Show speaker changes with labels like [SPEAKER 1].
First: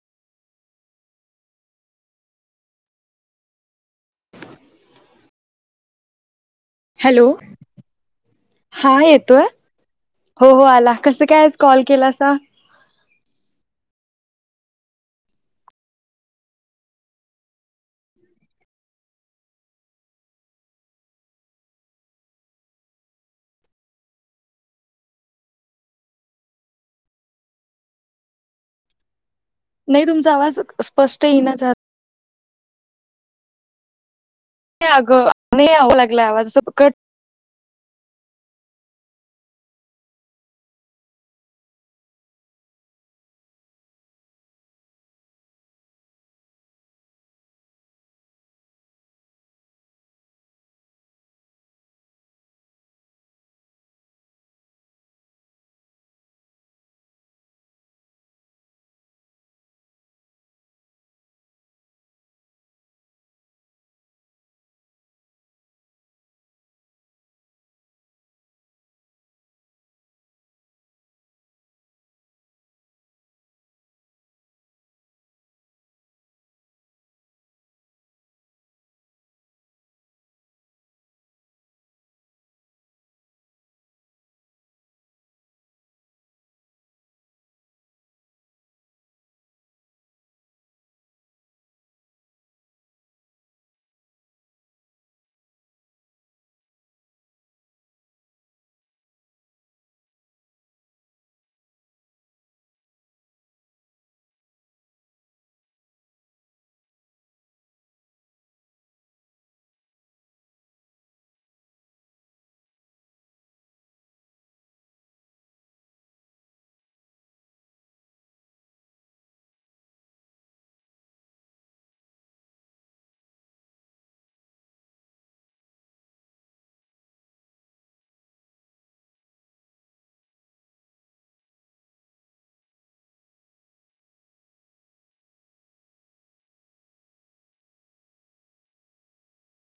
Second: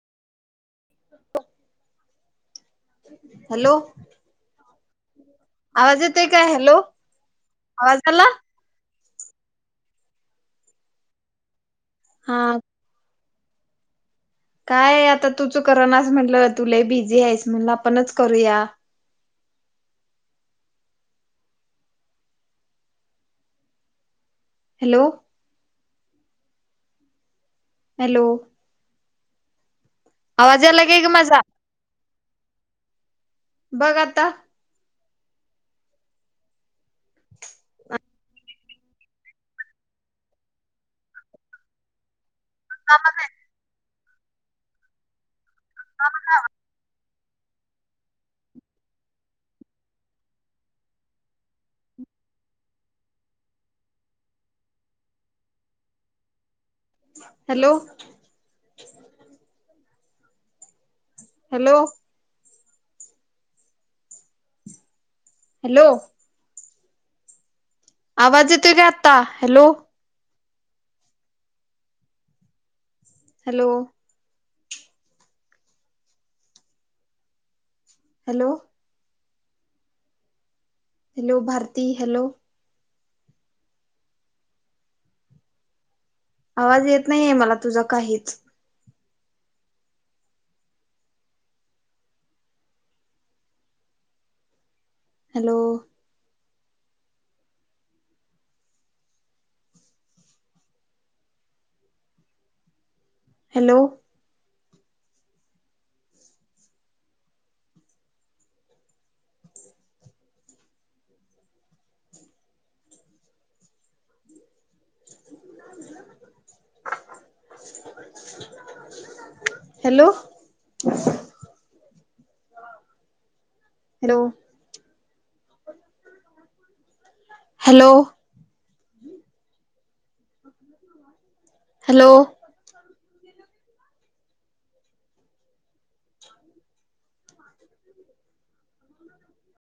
[SPEAKER 1] Hello आवाज येतोय काय हॅलो
[SPEAKER 2] हॅलो
[SPEAKER 1] आवाज आला
[SPEAKER 2] हा येत तोय हो हो आला कसं काय कॉल केलासा
[SPEAKER 1] हा काय आता तूच कर नास म्हटलं तु लई बिझी आहेस म्हटलं आपणच करूया हॅलो हॅलो
[SPEAKER 2] नाही तुमचा आवाज
[SPEAKER 1] यायला काय ग
[SPEAKER 2] स्पष्ट
[SPEAKER 1] माझा
[SPEAKER 2] येनच
[SPEAKER 1] बघ आता
[SPEAKER 2] अग आ लागला आवाजट
[SPEAKER 1] का हा हा हॅलो हॅलो हॅलो आवाज येतोय का आत्ता hello hello hello hello Bharti hello आवाज येत नाहीे मला तुझं काहीच hello hello hello hello hello hello.